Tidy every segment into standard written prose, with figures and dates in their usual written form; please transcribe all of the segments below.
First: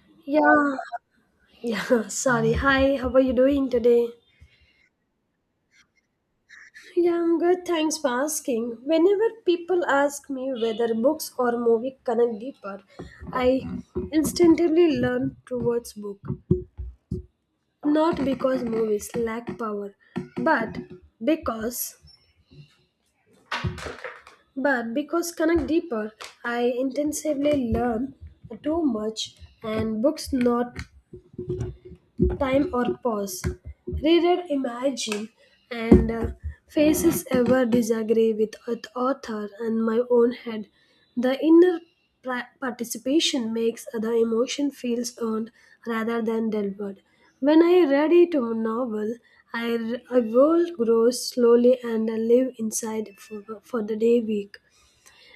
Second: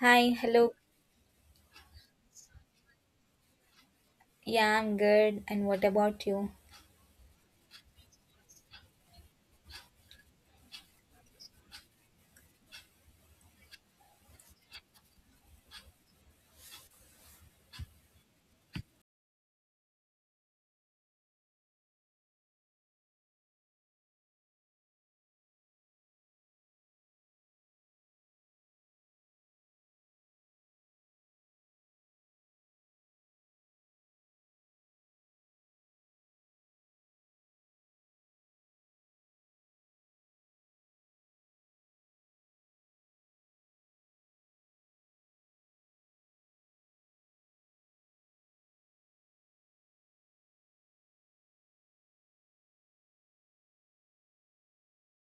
Hi, hello. Yeah, yeah, sorry. Hi, how are you doing today? Yeah, I'm good. And what about you? Yeah, I'm good. Thanks for asking. Whenever people ask me whether books or movie connect deeper, I instinctively lean towards book. Not because movies lack power, but because but because connect deeper, I intensively learn too much and books not time or pause. Reader imagine and faces ever disagree with author and my own head. The inner participation makes the emotion feels earned rather than delivered. When I read it a novel, I world grows slowly and I live inside for the day week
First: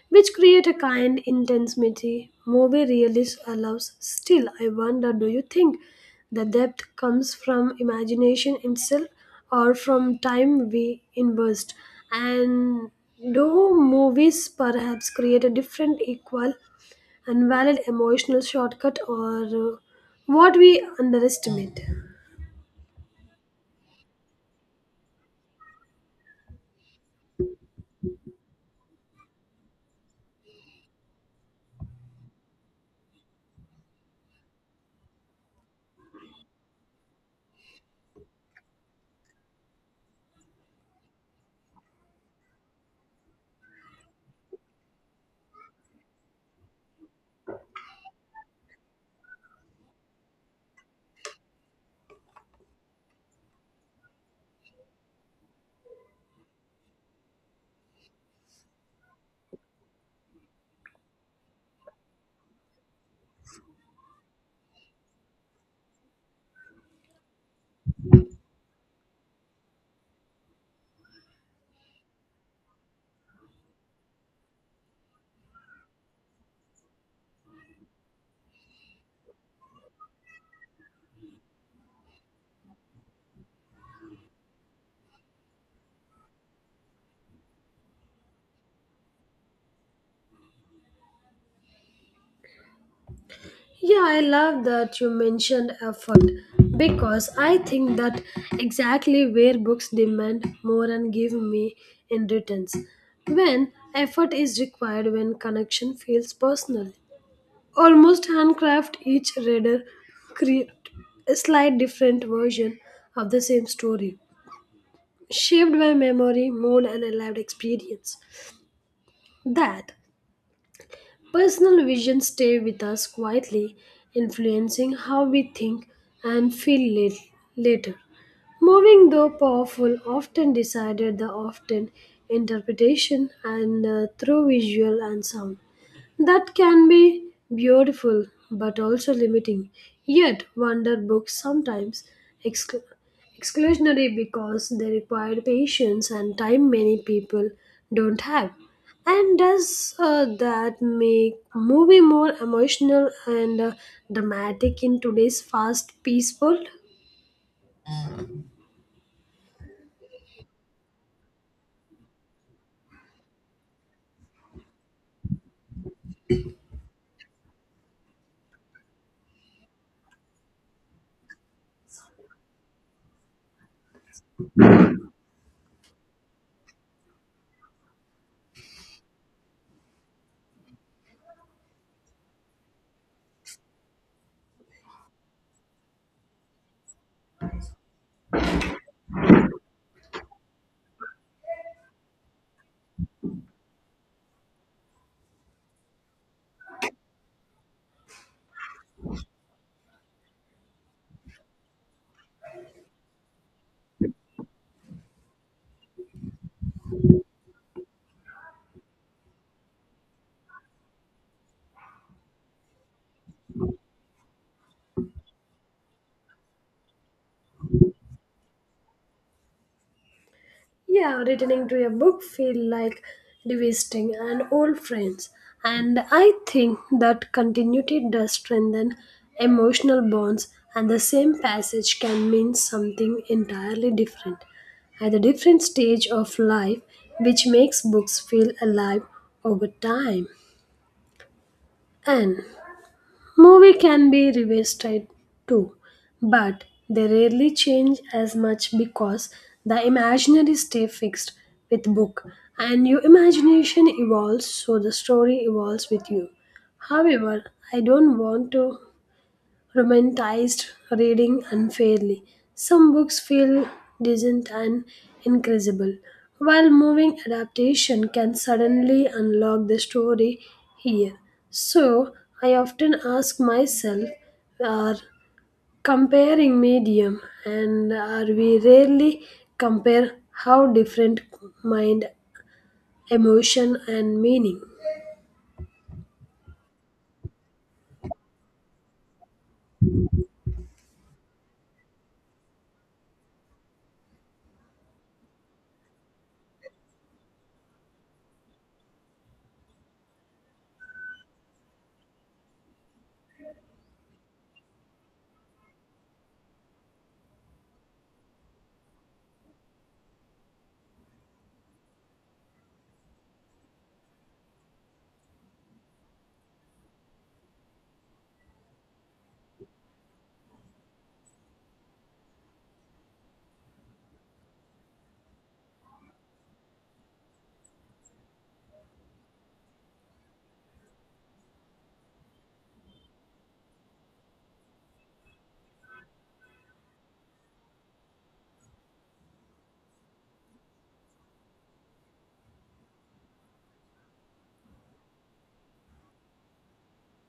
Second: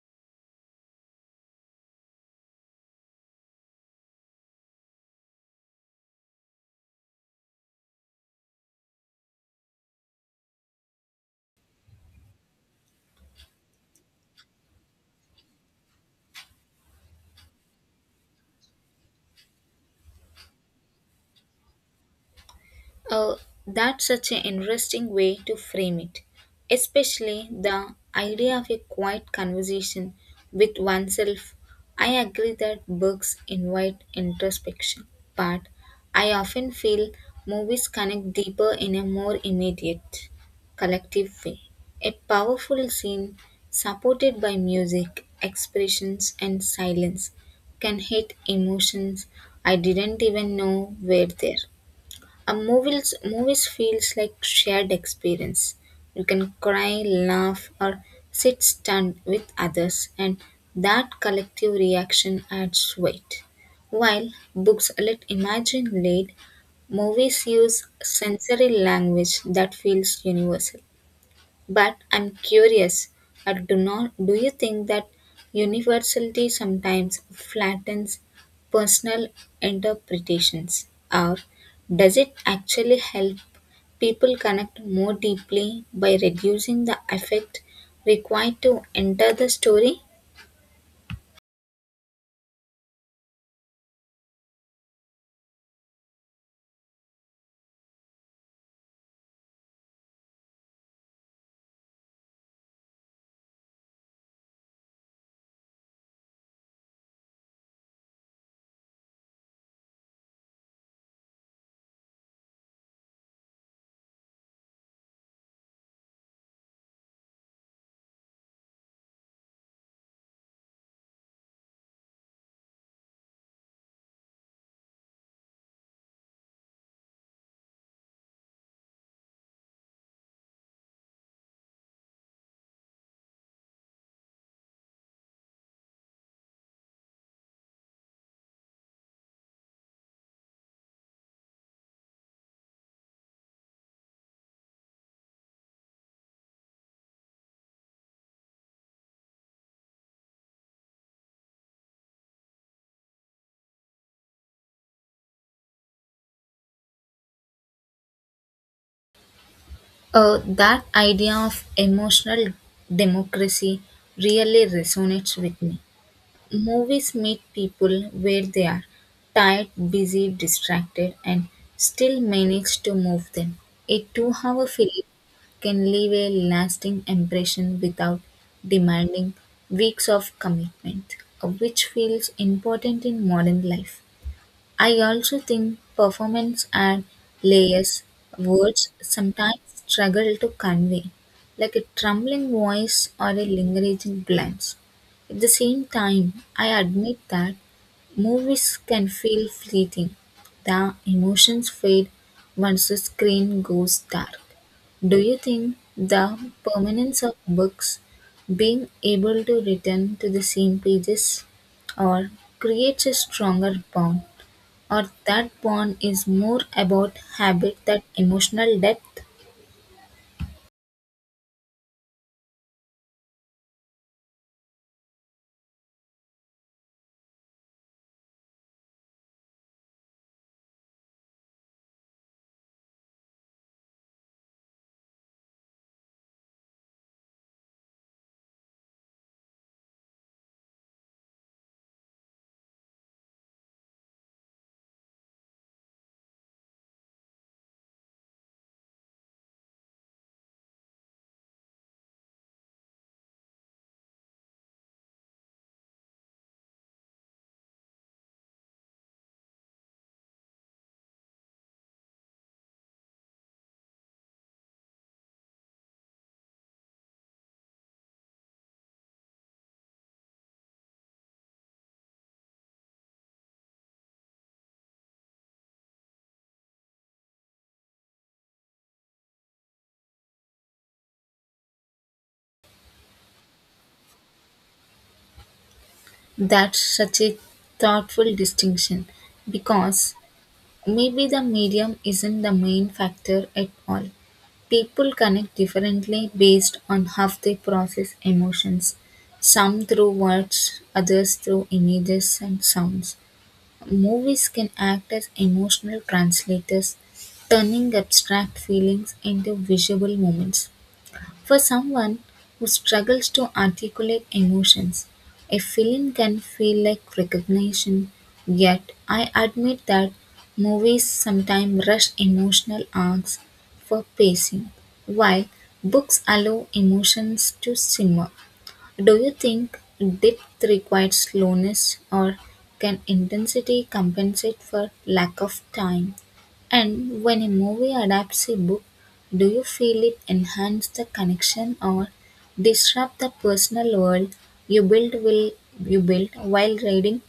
which create a kind intensity movie really allows. Still, I wonder, do you think the depth comes from imagination itself or from time we invest? And do movies perhaps create a different, equal, and valid emotional shortcut or what we underestimate? Oh, that's such an interesting way to frame it, especially the idea of a quiet conversation with oneself. I agree that books invite introspection, but I often feel movies connect deeper in a more immediate, collective way. A powerful scene supported by music, expressions, and silence can hit emotions I didn't even know were there. A movies feels like shared experience. You can cry, laugh, or sit stunned with others, and that collective reaction adds weight. While books let imagine lead, movies use sensory language that feels universal. But I'm curious, do not do you think that universality sometimes flattens personal interpretations, or does it actually help people connect more deeply by reducing the effect required to enter the story? Yeah, I love that you mentioned effort because I think that exactly where books demand more and give me in returns. When effort is required, when connection feels personal, almost handcraft, each reader create a slight different version of the same story, shaped by memory, mood, and a lived experience. That personal visions stay with us quietly, influencing how we think and feel later. Moving though powerful, often decided the often interpretation and through visual and sound. That can be beautiful but also limiting. Yet, wonder books sometimes excl- exclusionary because they require patience and time many people don't have. And does that make movie more emotional and dramatic in today's fast paced world? That idea of emotional democracy really resonates with me. Movies meet people where they are tired, busy, distracted, and still manage to move them. A 2 hour film can leave a lasting impression without demanding weeks of commitment, which feels important in modern life. I also think performance and layers words sometimes struggle to convey, like a trembling voice or a lingering glance. At the same time, I admit that movies can feel fleeting. The emotions fade once the screen goes dark. Do you think the permanence of books being able to return to the same pages or creates a stronger bond? Or that bond is more about habit than emotional depth? Yeah, returning to a book feel like revisiting an old friends. And I think that continuity does strengthen emotional bonds, and the same passage can mean something entirely different at a different stage of life, which makes books feel alive over time. And movie can be revisited too, but they rarely change as much because the imaginary stay fixed with book, and your imagination evolves so the story evolves with you. However, I don't want to romanticized reading unfairly. Some books feel decent and incredible, while moving adaptation can suddenly unlock the story here. So I often ask myself, are comparing medium, and are we rarely compare how different mind, emotion and meaning? That's such a thoughtful distinction because maybe the medium isn't the main factor at all. People connect differently based on how they process emotions, some through words, others through images and sounds. Movies can act as emotional translators, turning abstract feelings into visual moments. For someone who struggles to articulate emotions, a film can feel like recognition, yet, I admit that movies sometimes rush emotional arcs for pacing, while books allow emotions to simmer. Do you think depth requires slowness, or can intensity compensate for lack of time? And when a movie adapts a book, do you feel it enhance the connection or disrupt the personal world you build will you build while reading?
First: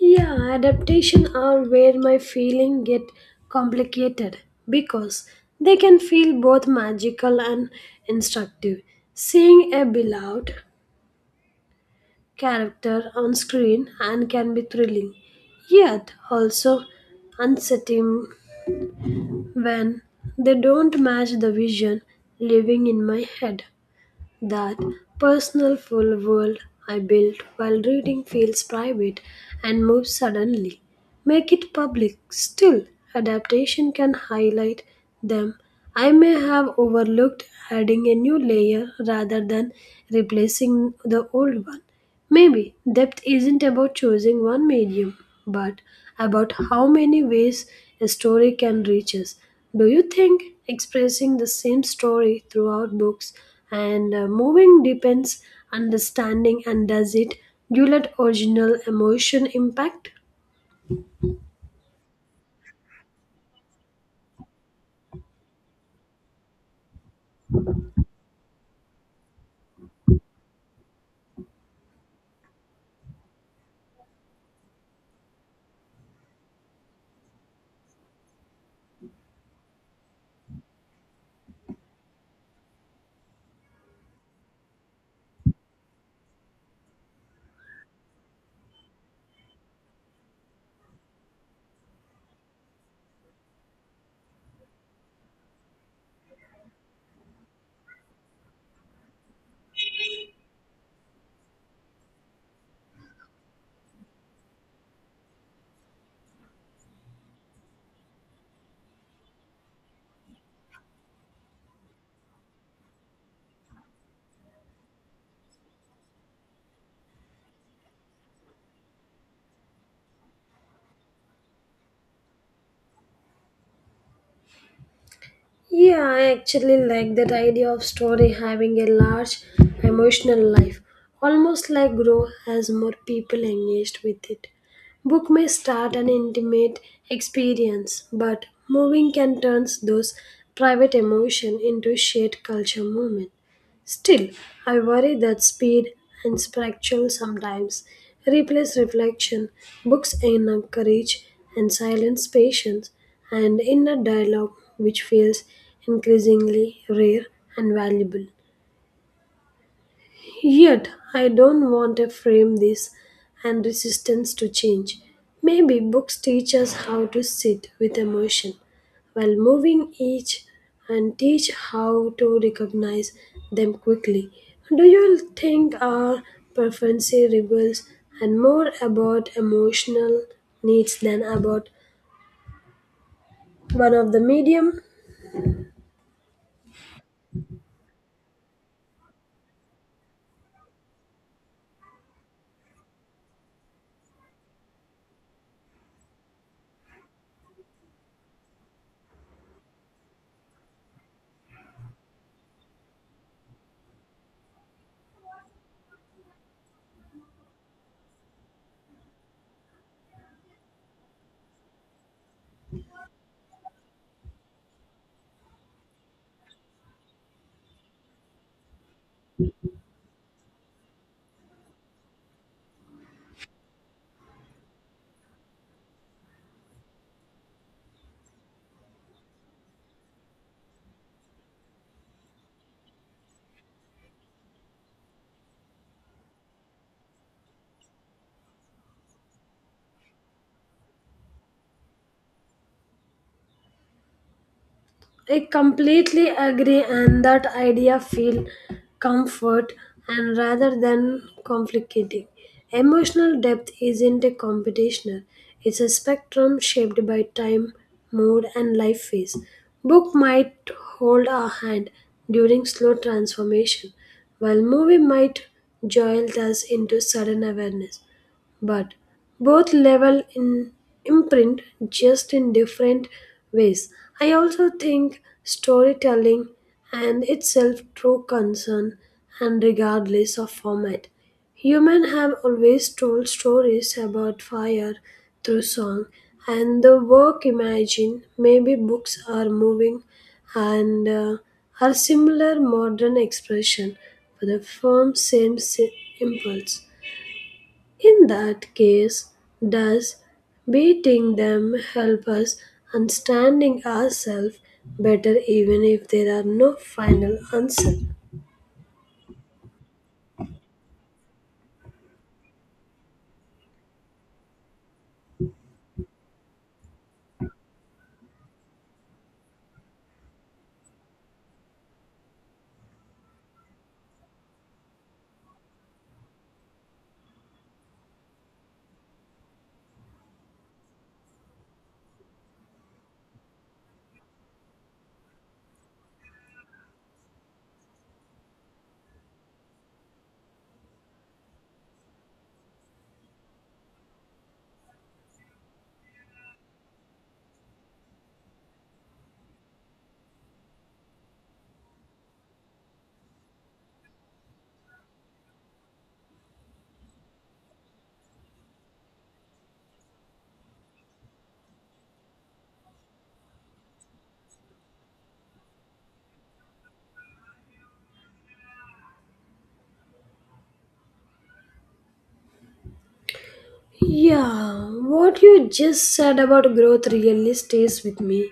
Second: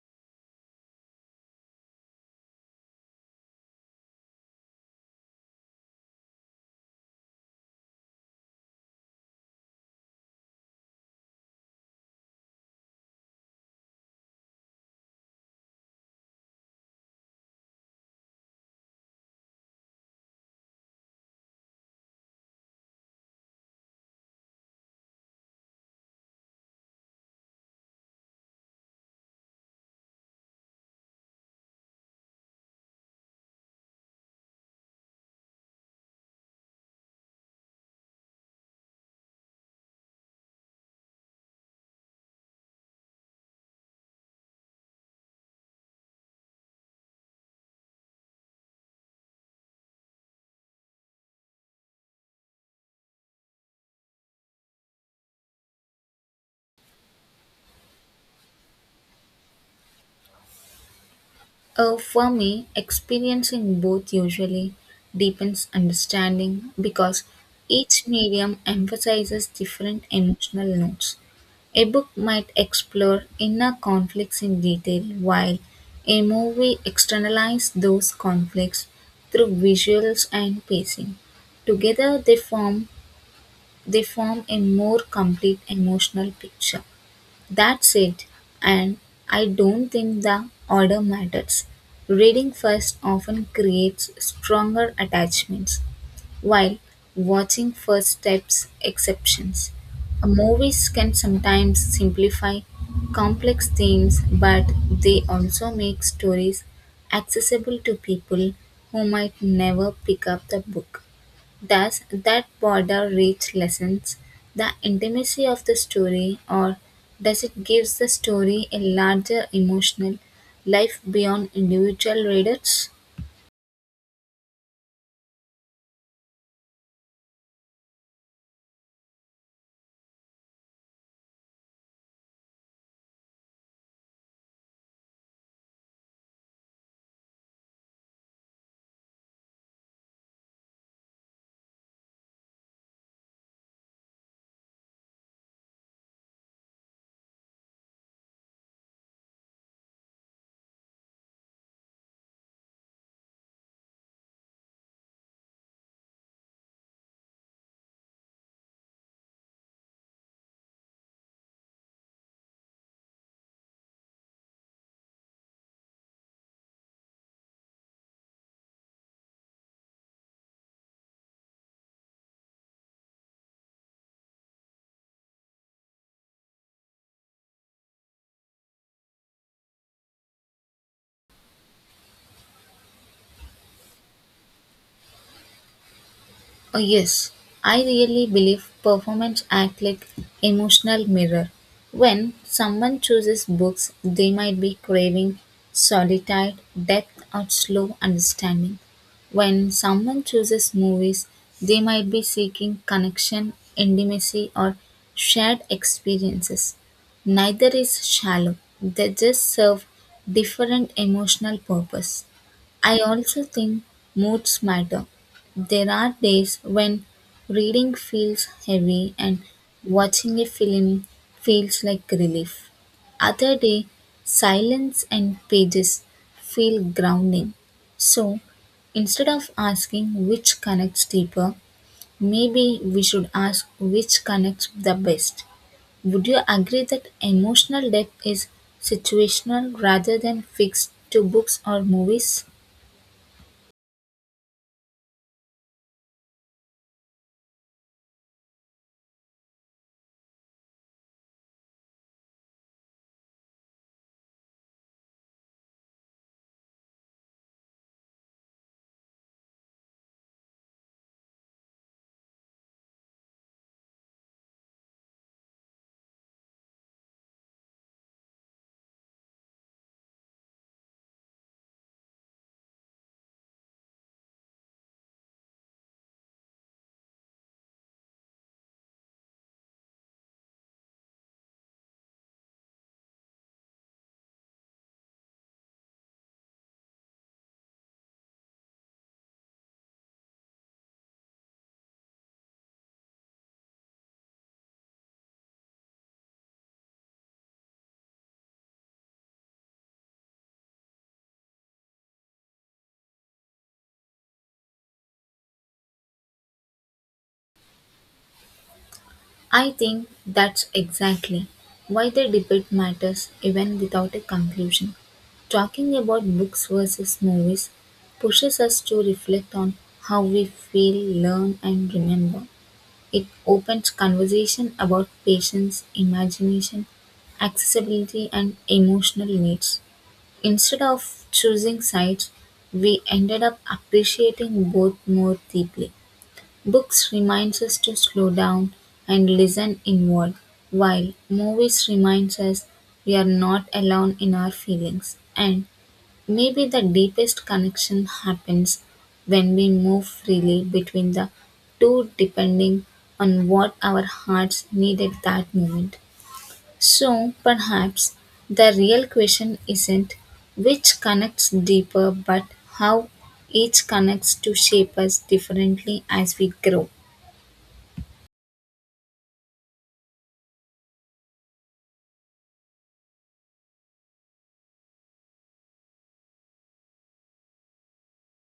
Yeah, adaptation are where my feeling get complicated because they can feel both magical and instructive. Seeing a beloved character on screen and can be thrilling, yet also unsettling when they don't match the vision living in my head. That personal full world I built while reading feels private, and moves suddenly. Make it public. Still, adaptation can highlight them. I may have overlooked, adding a new layer rather than replacing the old one. Maybe depth isn't about choosing one medium, but about how many ways a story can reach us. Do you think expressing the same story throughout books and moving depends understanding, and does it do let original emotion impact? For me, experiencing both usually deepens understanding because each medium emphasizes different emotional notes. A book might explore inner conflicts in detail, while a movie externalizes those conflicts through visuals and pacing. Together, they form a more complete emotional picture. That's it, and I don't think the order matters. Reading first often creates stronger attachments. While watching first steps exceptions, movies can sometimes simplify complex themes, but they also make stories accessible to people who might never pick up the book. Thus, that border reach lessens the intimacy of the story, or does it gives the story a larger emotional life beyond individual readers? Yeah, I actually like that idea of story having a large emotional life, almost like grow as more people engaged with it. Book may start an intimate experience, but moving can turn those private emotion into shared culture moment. Still, I worry that speed and spectrum sometimes replace reflection. Books encourage and silence patience and inner dialogue, which feels increasingly rare and valuable. Yet, I don't want to frame this and resistance to change. Maybe books teach us how to sit with emotion, while moving each and teach how to recognize them quickly. Do you think our preferency reveals and more about emotional needs than about one of the medium? Oh, yes, I really believe performance act like emotional mirror. When someone chooses books, they might be craving solitude, depth, or slow understanding. When someone chooses movies, they might be seeking connection, intimacy, or shared experiences. Neither is shallow; they just serve different emotional purpose. I also think moods matter. There are days when reading feels heavy and watching a film feels like relief. Other day silence and pages feel grounding. So instead of asking which connects deeper, maybe we should ask which connects the best. Would you agree that emotional depth is situational rather than fixed to books or movies? I completely agree, and that idea feel comfort and rather than complicating. Emotional depth isn't a competition; it's a spectrum shaped by time, mood, and life phase. Book might hold our hand during slow transformation, while movie might jolt us into sudden awareness, but both level in imprint, just in different ways. I also think storytelling and itself true concern and regardless of format. Human have always told stories about fire through song and the work imagine, maybe books are moving and are similar modern expression for the firm same impulse. In that case, does beating them help us understanding ourselves better, even if there are no final answer? I think that's exactly why the debate matters even without a conclusion. Talking about books versus movies pushes us to reflect on how we feel, learn, and remember. It opens conversation about patience, imagination, accessibility, and emotional needs. Instead of choosing sides, we ended up appreciating both more deeply. Books reminds us to slow down and listen inward, while movies reminds us we are not alone in our feelings. And maybe the deepest connection happens when we move freely between the two depending on what our hearts need at that moment. So perhaps the real question isn't which connects deeper but how each connects to shape us differently as we grow. Yeah, what you just said about growth really stays with me.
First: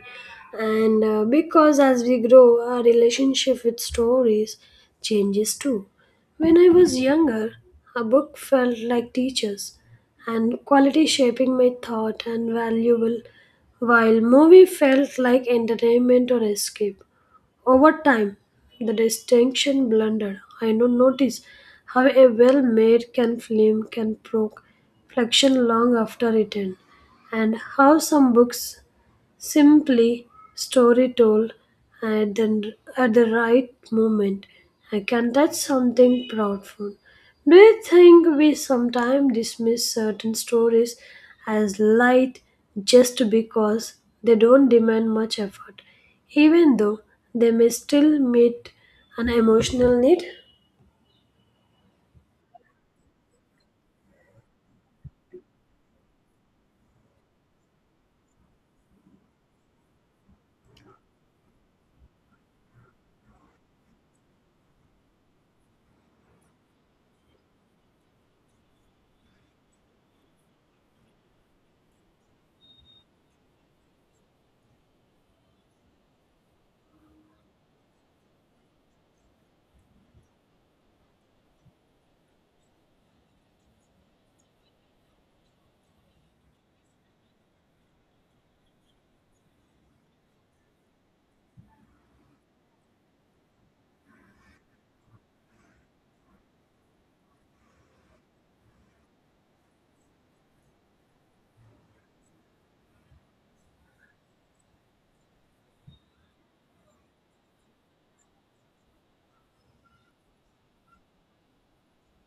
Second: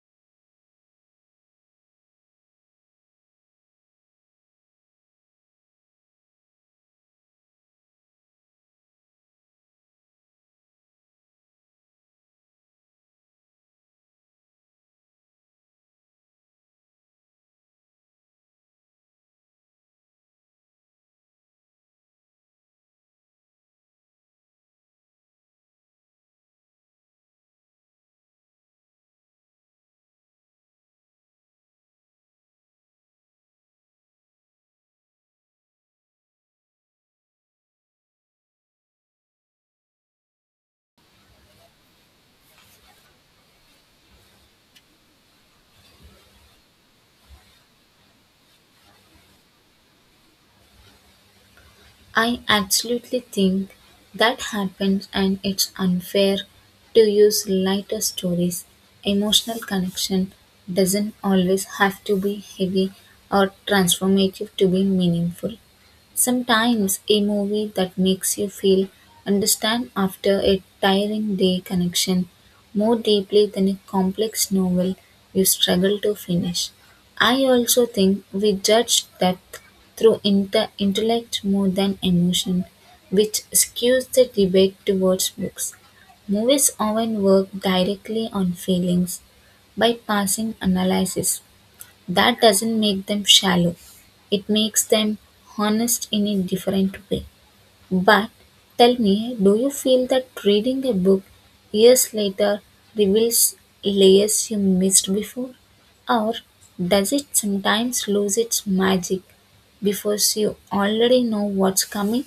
And because as we grow, our relationship with stories changes too. When I was younger, a book felt like teachers and quality shaping my thought and valuable, while movie felt like entertainment or escape. Over time, the distinction blundered. I do notice how a well made can film can provoke reflection long after it ends, and how some books simply story told at the right moment I can touch something profound. Do you think we sometimes dismiss certain stories as light just because they don't demand much effort, even though they may still meet an emotional need? I absolutely think that happens and it's unfair to use lighter stories. Emotional connection doesn't always have to be heavy or transformative to be meaningful. Sometimes a movie that makes you feel understand after a tiring day connection more deeply than a complex novel you struggle to finish. I also think we judge depth through intellect more than emotion, which skews the debate towards books. Movies often work directly on feelings by passing analysis, that doesn't make them shallow, it makes them honest in a different way. But tell me, do you feel that reading a book years later reveals layers you missed before? Or does it sometimes lose its magic because you already know what's coming?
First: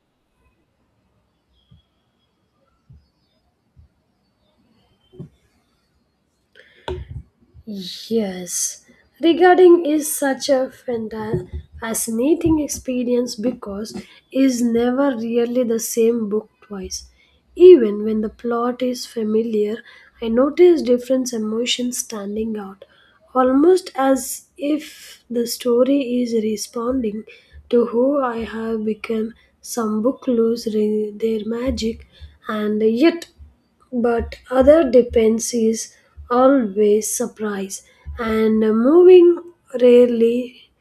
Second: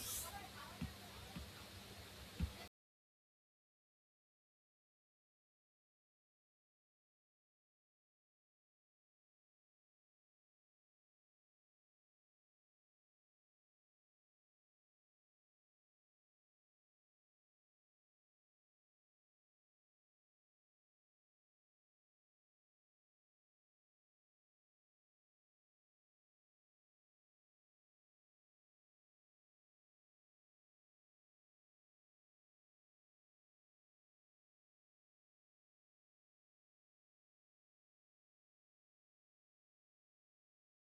Yes, regarding is such a fascinating experience because is never really the same book twice. Even when the plot is familiar, I notice different emotions standing out, almost as if the story is responding to who I have become. Some book lose their magic, and yet but other dependencies always surprise, and moving rarely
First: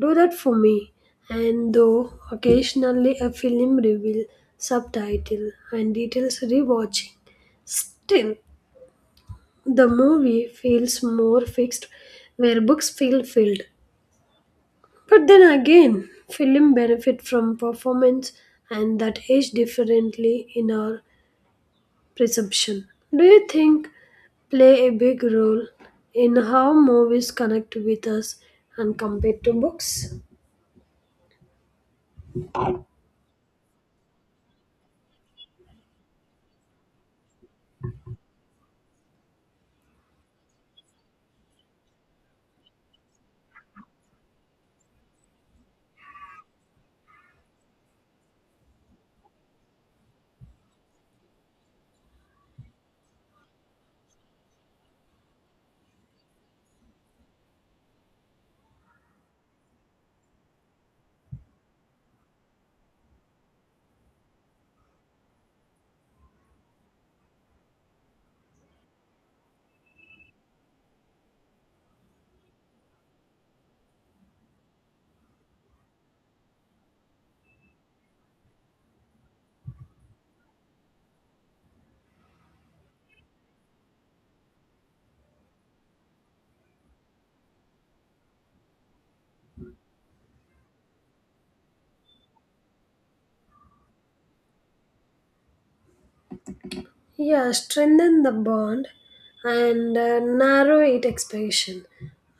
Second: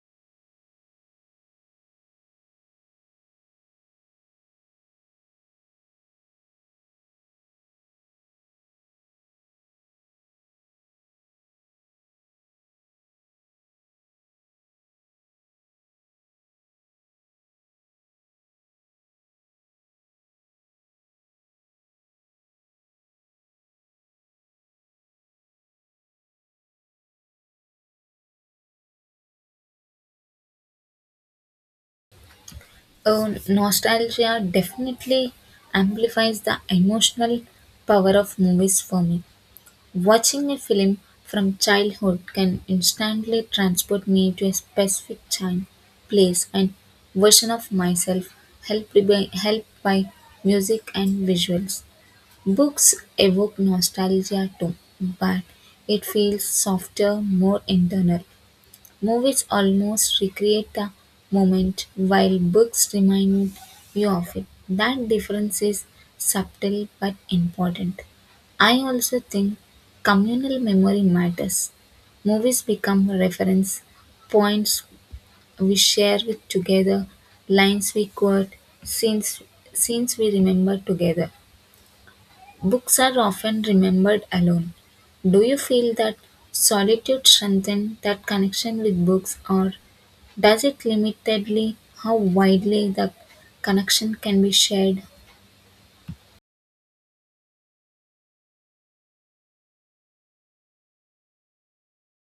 do that for me, and though occasionally a film reveal subtitle and details rewatching, still the movie feels more fixed where books feel filled. But then again, film benefit from performance and that age differently in our presumption. Do you think play a big role in how movies connect with us and compared to books? Oh, nostalgia definitely amplifies the emotional power of movies for me. Watching a film from childhood can instantly transport me to a specific time, place, and version of myself, helped by music and visuals. Books evoke nostalgia too, but it feels softer, more internal. Movies almost recreate the moment, while books remind you of it. That difference is subtle but important. I also think communal memory matters. Movies become reference points we share with together, lines we quote, scenes, scenes we remember together. Books are often remembered alone. Do you feel that solitude strengthens that connection with books, or does it limitedly how widely the connection can be shared? Yeah, strengthen the bond and narrow its expression.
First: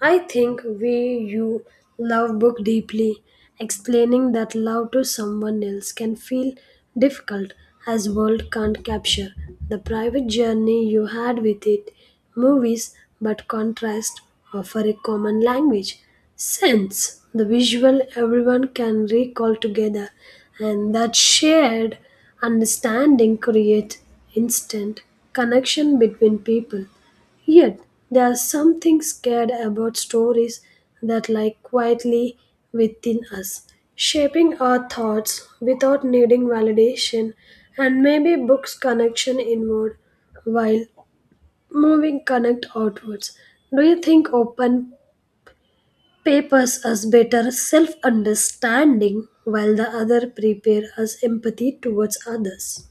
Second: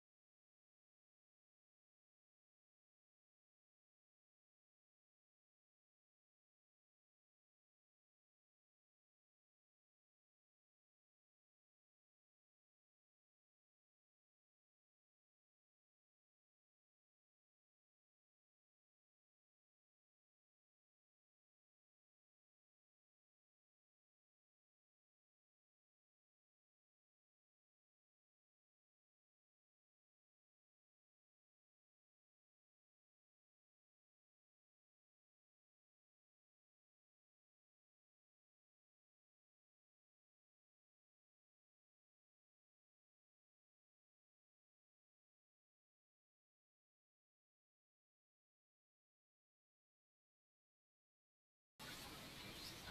I think we you love book deeply. Explaining that love to someone else can feel difficult, as world can't capture the private journey you had with it. Movies but contrast offer a common language. Sense the visual everyone can recall together, and that shared understanding creates instant connection between people. Yet, there are something scared about stories that lie quietly within us, shaping our thoughts without needing validation, and maybe books connection inward while moving connect outwards. Do you think open papers us better self understanding while the other prepare us empathy towards others?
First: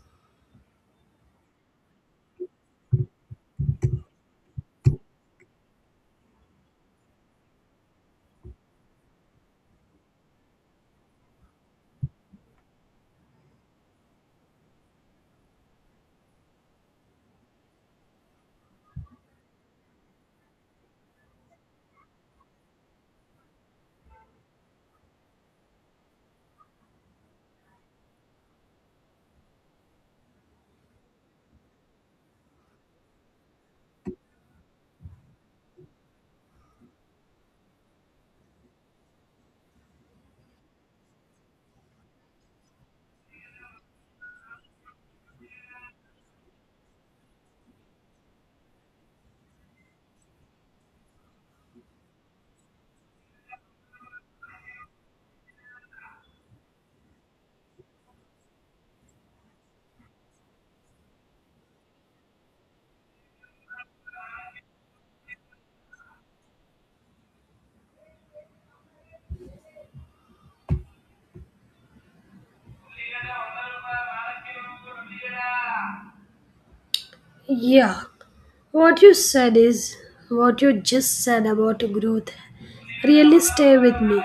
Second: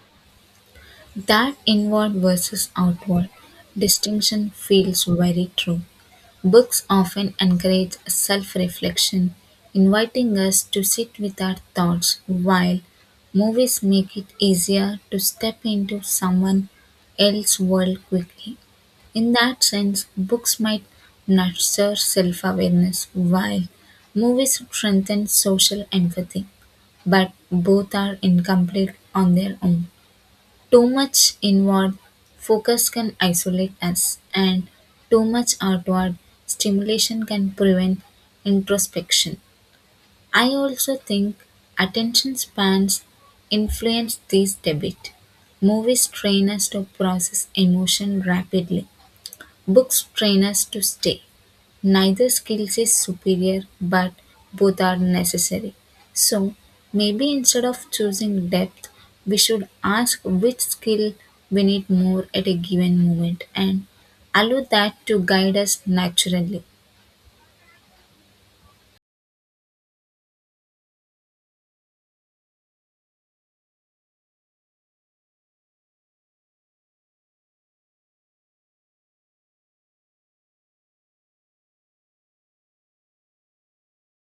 That inward versus outward distinction feels very true. Books often encourage self reflection, inviting us to sit with our thoughts, while movies make it easier to step into someone else's world quickly. In that sense, books might nurture self awareness, while movies strengthen social empathy. But both are incomplete on their own. Too much inward focus can isolate us, and too much outward stimulation can prevent introspection. I also think attention spans influence this debate. Movies train us to process emotion rapidly, books train us to stay neither skills is superior but both are necessary so maybe instead of choosing depth we should ask which skill we need more at a given moment and allow that to guide us naturally. Yeah, what you said is what you just said about growth really stay with me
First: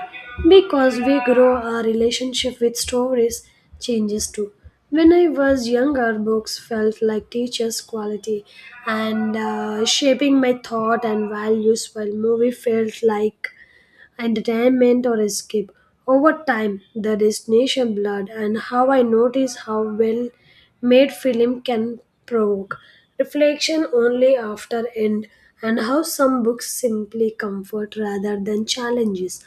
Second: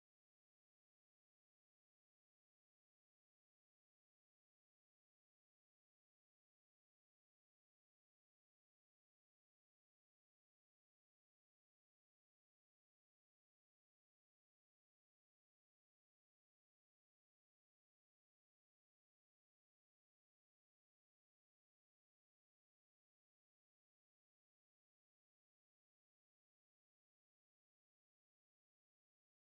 because we grow our relationship with stories changes too. When I was younger, books felt like teachers' quality and shaping my thought and values, while movie felt like entertainment or escape. Over time, the destination blood, and how I notice how well made film can provoke reflection only after end, and how some books simply comfort rather than challenges.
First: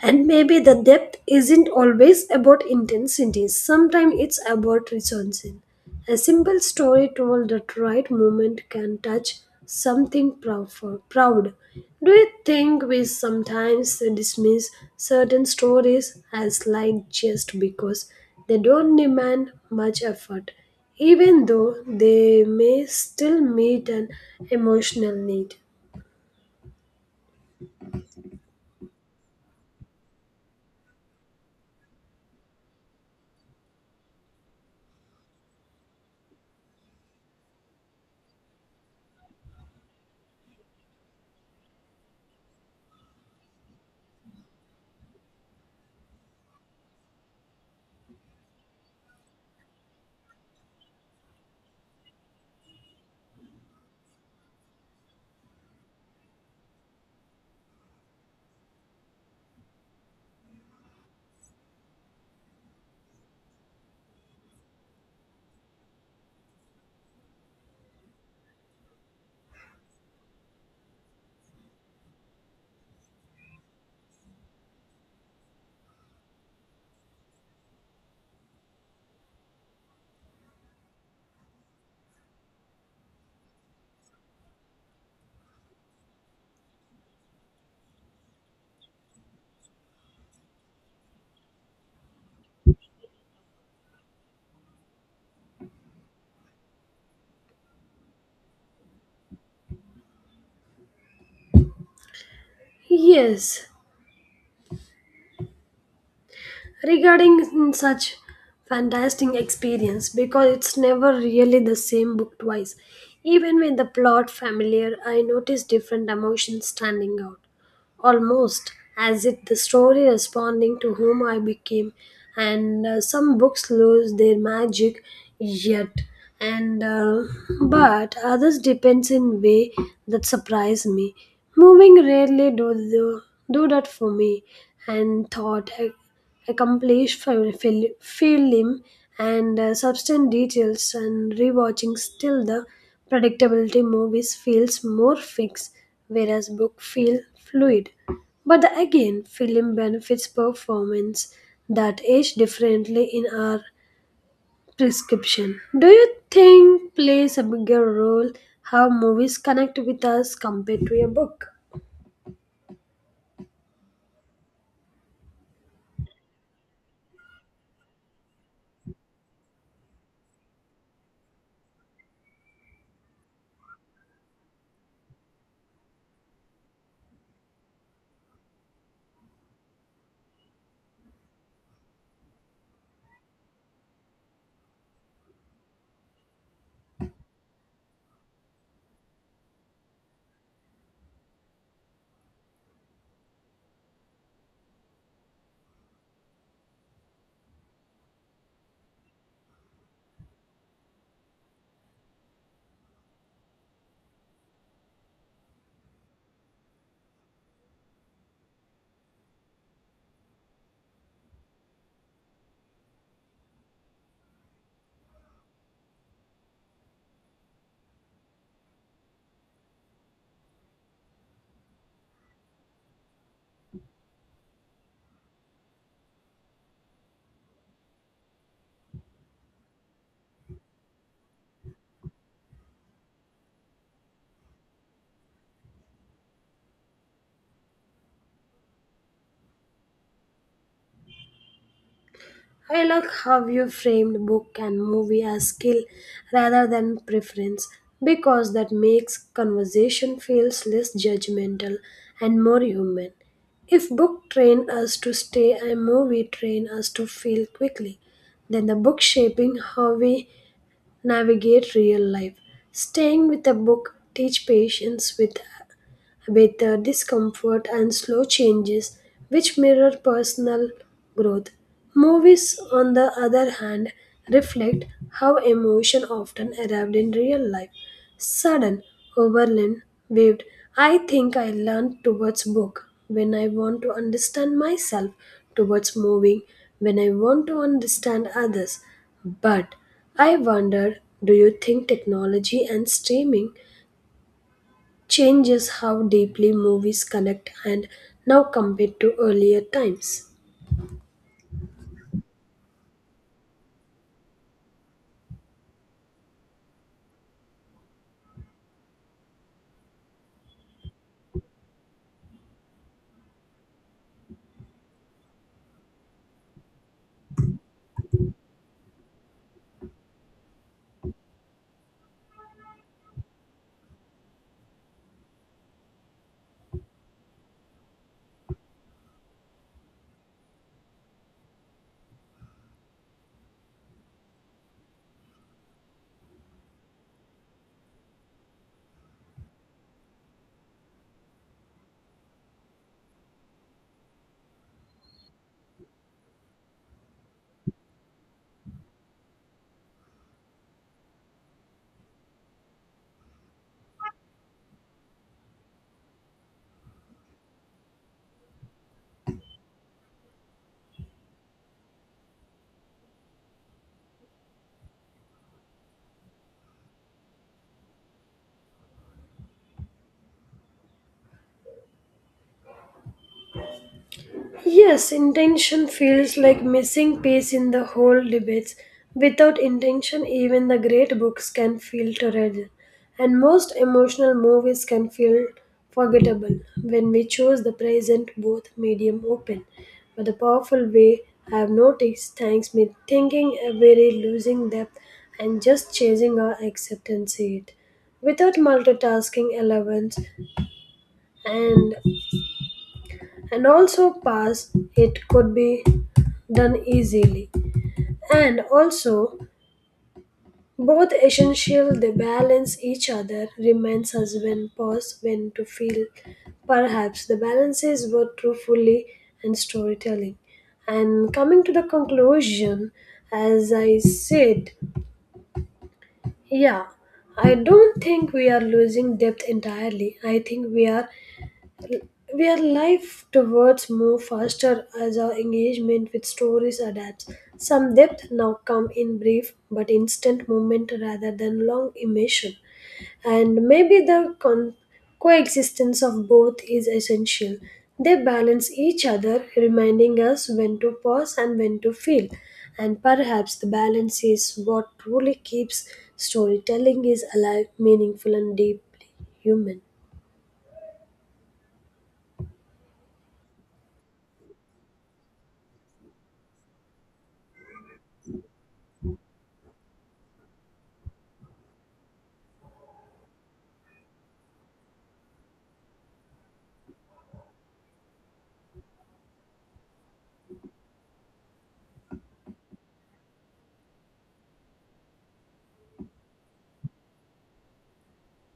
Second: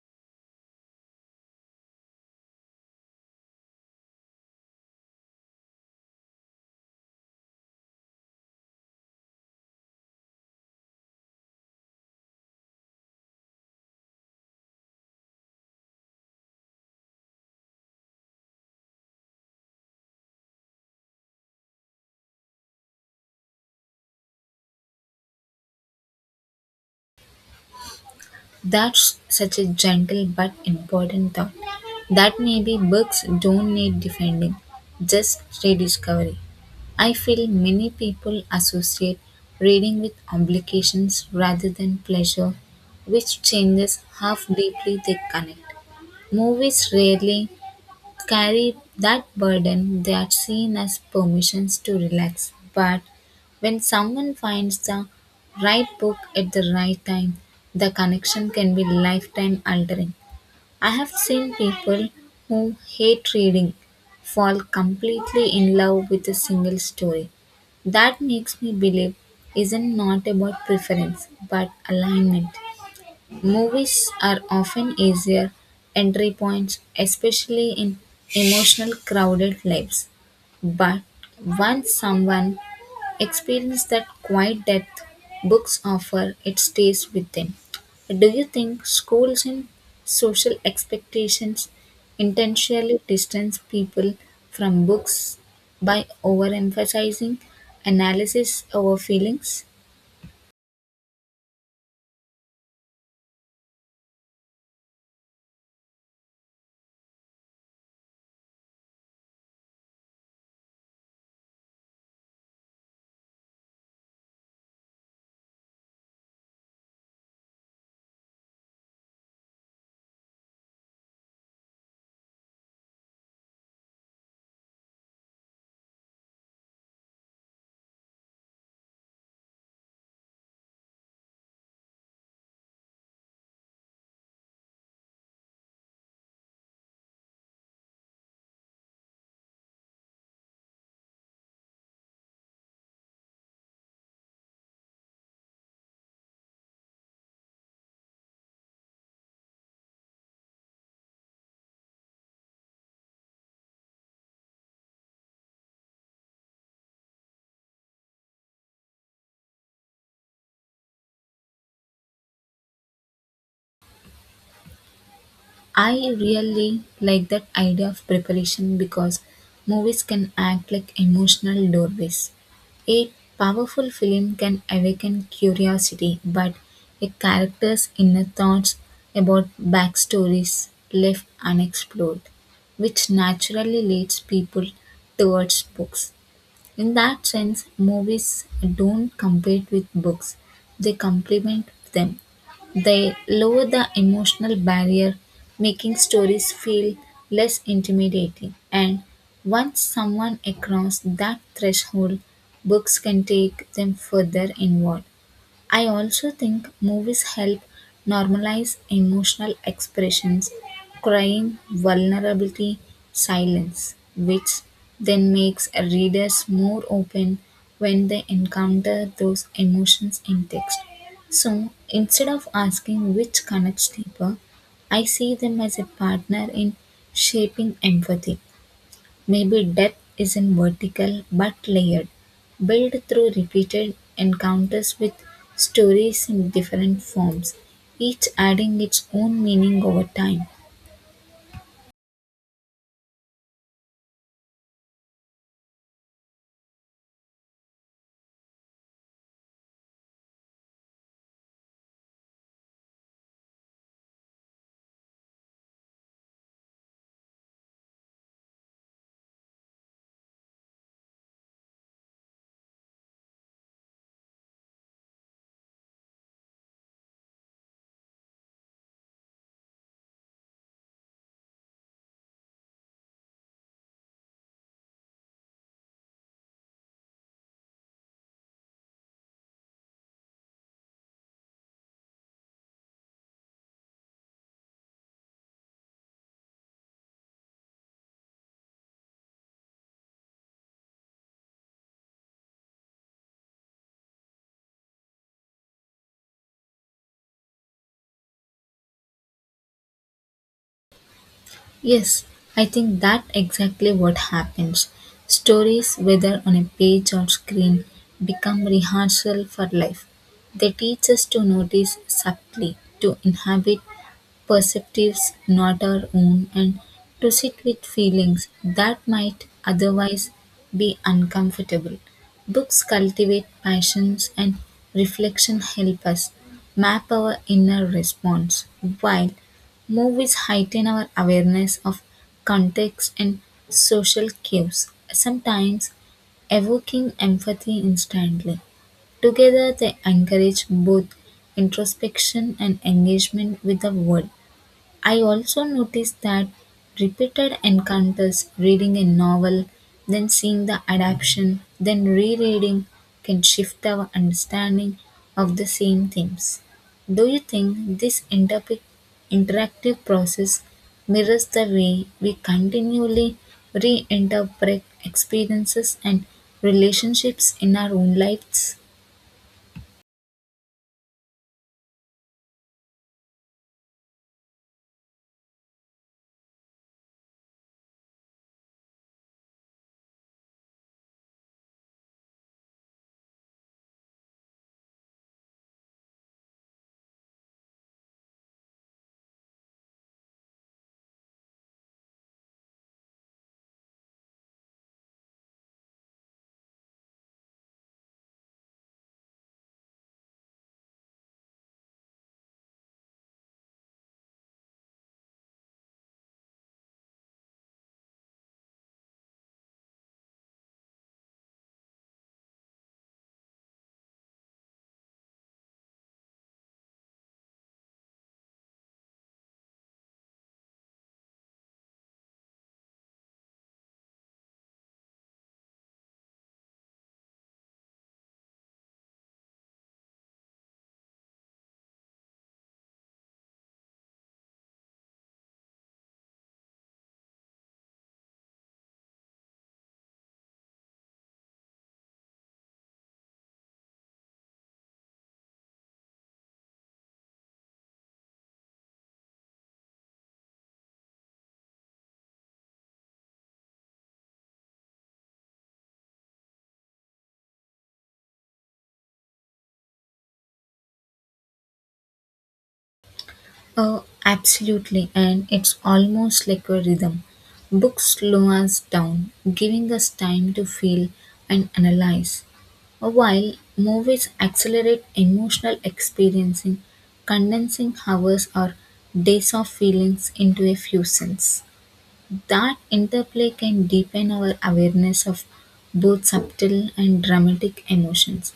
And maybe the depth isn't always about intensity, sometimes it's about resonance. A simple story told at right moment can touch something proud. Do you think we sometimes dismiss certain stories as light just because they don't demand much effort, even though they may still meet an emotional need? That's such a gentle but important thought. That maybe books don't need defending, just rediscovery. I feel many people associate reading with obligations rather than pleasure, which changes how deeply they connect. Movies rarely carry that burden, they are seen as permissions to relax. But when someone finds the right book at the right time, the connection can be lifetime altering. I have seen people who hate reading fall completely in love with a single story. That makes me believe isn't not about preference but alignment. Movies are often easier entry points, especially in emotional crowded lives. But once someone experiences that quiet depth books offer, it stays with them. Do you think schools and social expectations intentionally distance people from books by overemphasizing analysis over feelings? Yes, regarding such fantastic experience because it's never really the same book twice. Even with the plot familiar, I notice different emotions standing out, almost as if the story responding to whom I became. And some books lose their magic, yet, and but others depends in way that surprise me. Moving rarely do that for me, and thought accomplished film and substance details and rewatching, still the predictability movies feels more fixed whereas book feel fluid. But again, film benefits performance that age differently in our prescription. Do you think plays a bigger role how movies connect with us compared to a book? I really like that idea of preparation because movies can act like emotional doorways. A powerful film can awaken curiosity, but a character's inner thoughts about backstories left unexplored, which naturally leads people towards books. In that sense, movies don't compete with books, they complement them. They lower the emotional barrier, making stories feel less intimidating. And once someone across that threshold, books can take them further inward. I also think movies help normalize emotional expressions, crying, vulnerability, silence, which then makes readers more open when they encounter those emotions in text. So instead of asking which connects deeper, I see them as a partner in shaping empathy. Maybe depth isn't vertical but layered, built through repeated encounters with stories in different forms, each adding its own meaning over time. I like how you framed book and movie as skill rather than preference, because that makes conversation feels less judgmental and more human. If book train us to stay and movie train us to feel quickly, then the book shaping how we navigate real life. Staying with a book teach patience with discomfort and slow changes, which mirror personal growth. Movies, on the other hand, reflect how emotion often arrived in real life. Sudden, overland, waved. I think I learned towards book when I want to understand myself, towards moving when I want to understand others. But I wonder, do you think technology and streaming changes how deeply movies connect and now compared to earlier times? Yes, I think that exactly what happens. Stories, whether on a page or screen, become rehearsal for life. They teach us to notice subtly, to inhabit perceptives not our own, and to sit with feelings that might otherwise be uncomfortable. Books cultivate passions and reflection help us map our inner response, while movies heighten our awareness of context and social cues, sometimes evoking empathy instantly. Together, they encourage both introspection and engagement with the world. I also noticed that repeated encounters, reading a novel, then seeing the adaptation, then rereading, can shift our understanding of the same themes. Do you think this interactive process mirrors the way we continually reinterpret experiences and relationships in our own lives? Yes, intention feels like missing piece in the whole debates. Without intention, even the great books can feel torrid, and most emotional movies can feel forgettable when we choose the present both medium open. But the powerful way I have noticed thanks me thinking a very losing depth and just chasing our acceptance it without multitasking allowance. And and also pass it could be done easily. And also both essential, they balance each other reminds us when pause when to feel. Perhaps the balance is both truthfully and storytelling. And coming to the conclusion, as I said, yeah, I don't think we are losing depth entirely. I think we are where life towards move faster as our engagement with stories adapts. Some depth now come in brief but instant movement rather than long immersion, and maybe the coexistence of both is essential. They balance each other, reminding us when to pause and when to feel. And perhaps the balance is what truly keeps storytelling is alive, meaningful, and deeply human. Oh, absolutely, and it's almost like a rhythm. Books slow us down, giving us time to feel and analyze, while movies accelerate emotional experiencing, condensing hours or days of feelings into a few cents. That interplay can deepen our awareness of both subtle and dramatic emotions.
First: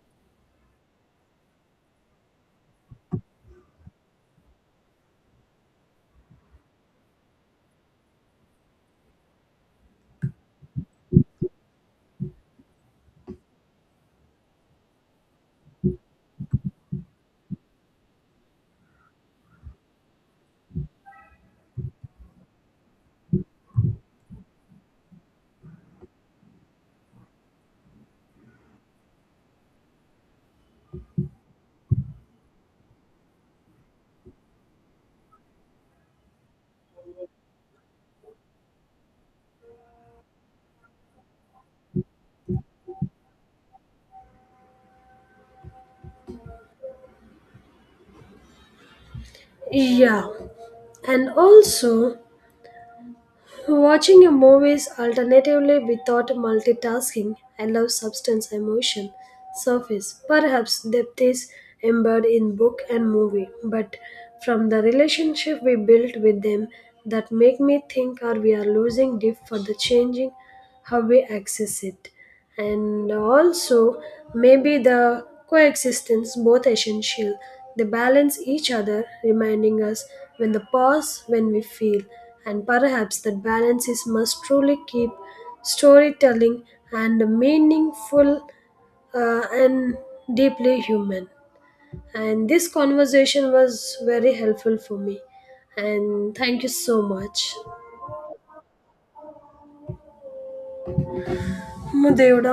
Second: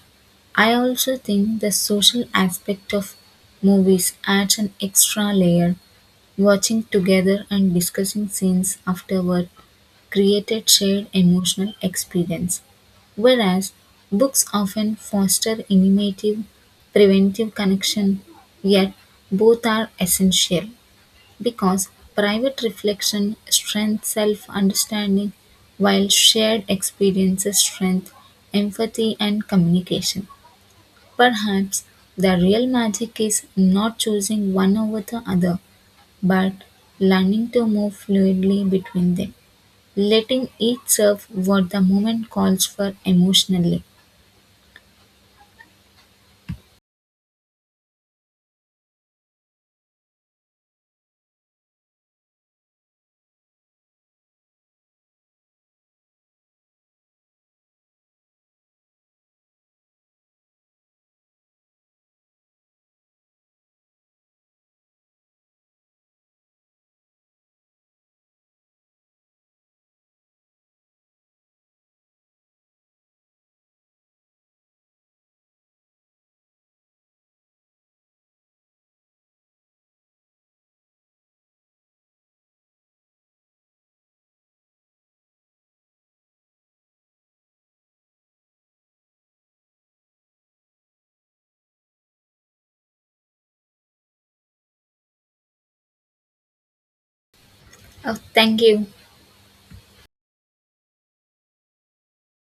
I also think the social aspect of movies adds an extra layer. Watching together and discussing scenes afterward created shared emotional experience, whereas books often foster innovative, preventive connection, yet both are essential because private reflection strengthens self-understanding while shared experiences strengthen empathy and communication. Perhaps the real magic is not choosing one over the other, but learning to move fluidly between them, letting each serve what the moment calls for emotionally. Yeah, and also watching a movies alternatively without multitasking allows substance emotion surface. Perhaps depth is embedded in book and movie, but from the relationship we built with them that make me think, are we are losing deep for the changing how we access it? And also, maybe the coexistence both essential, they balance each other reminding us when the pause when we feel, and perhaps that balance is must truly keep storytelling and meaningful, and deeply human. And this conversation was very helpful for me, and thank you so much. Oh, thank you. Mudevuda.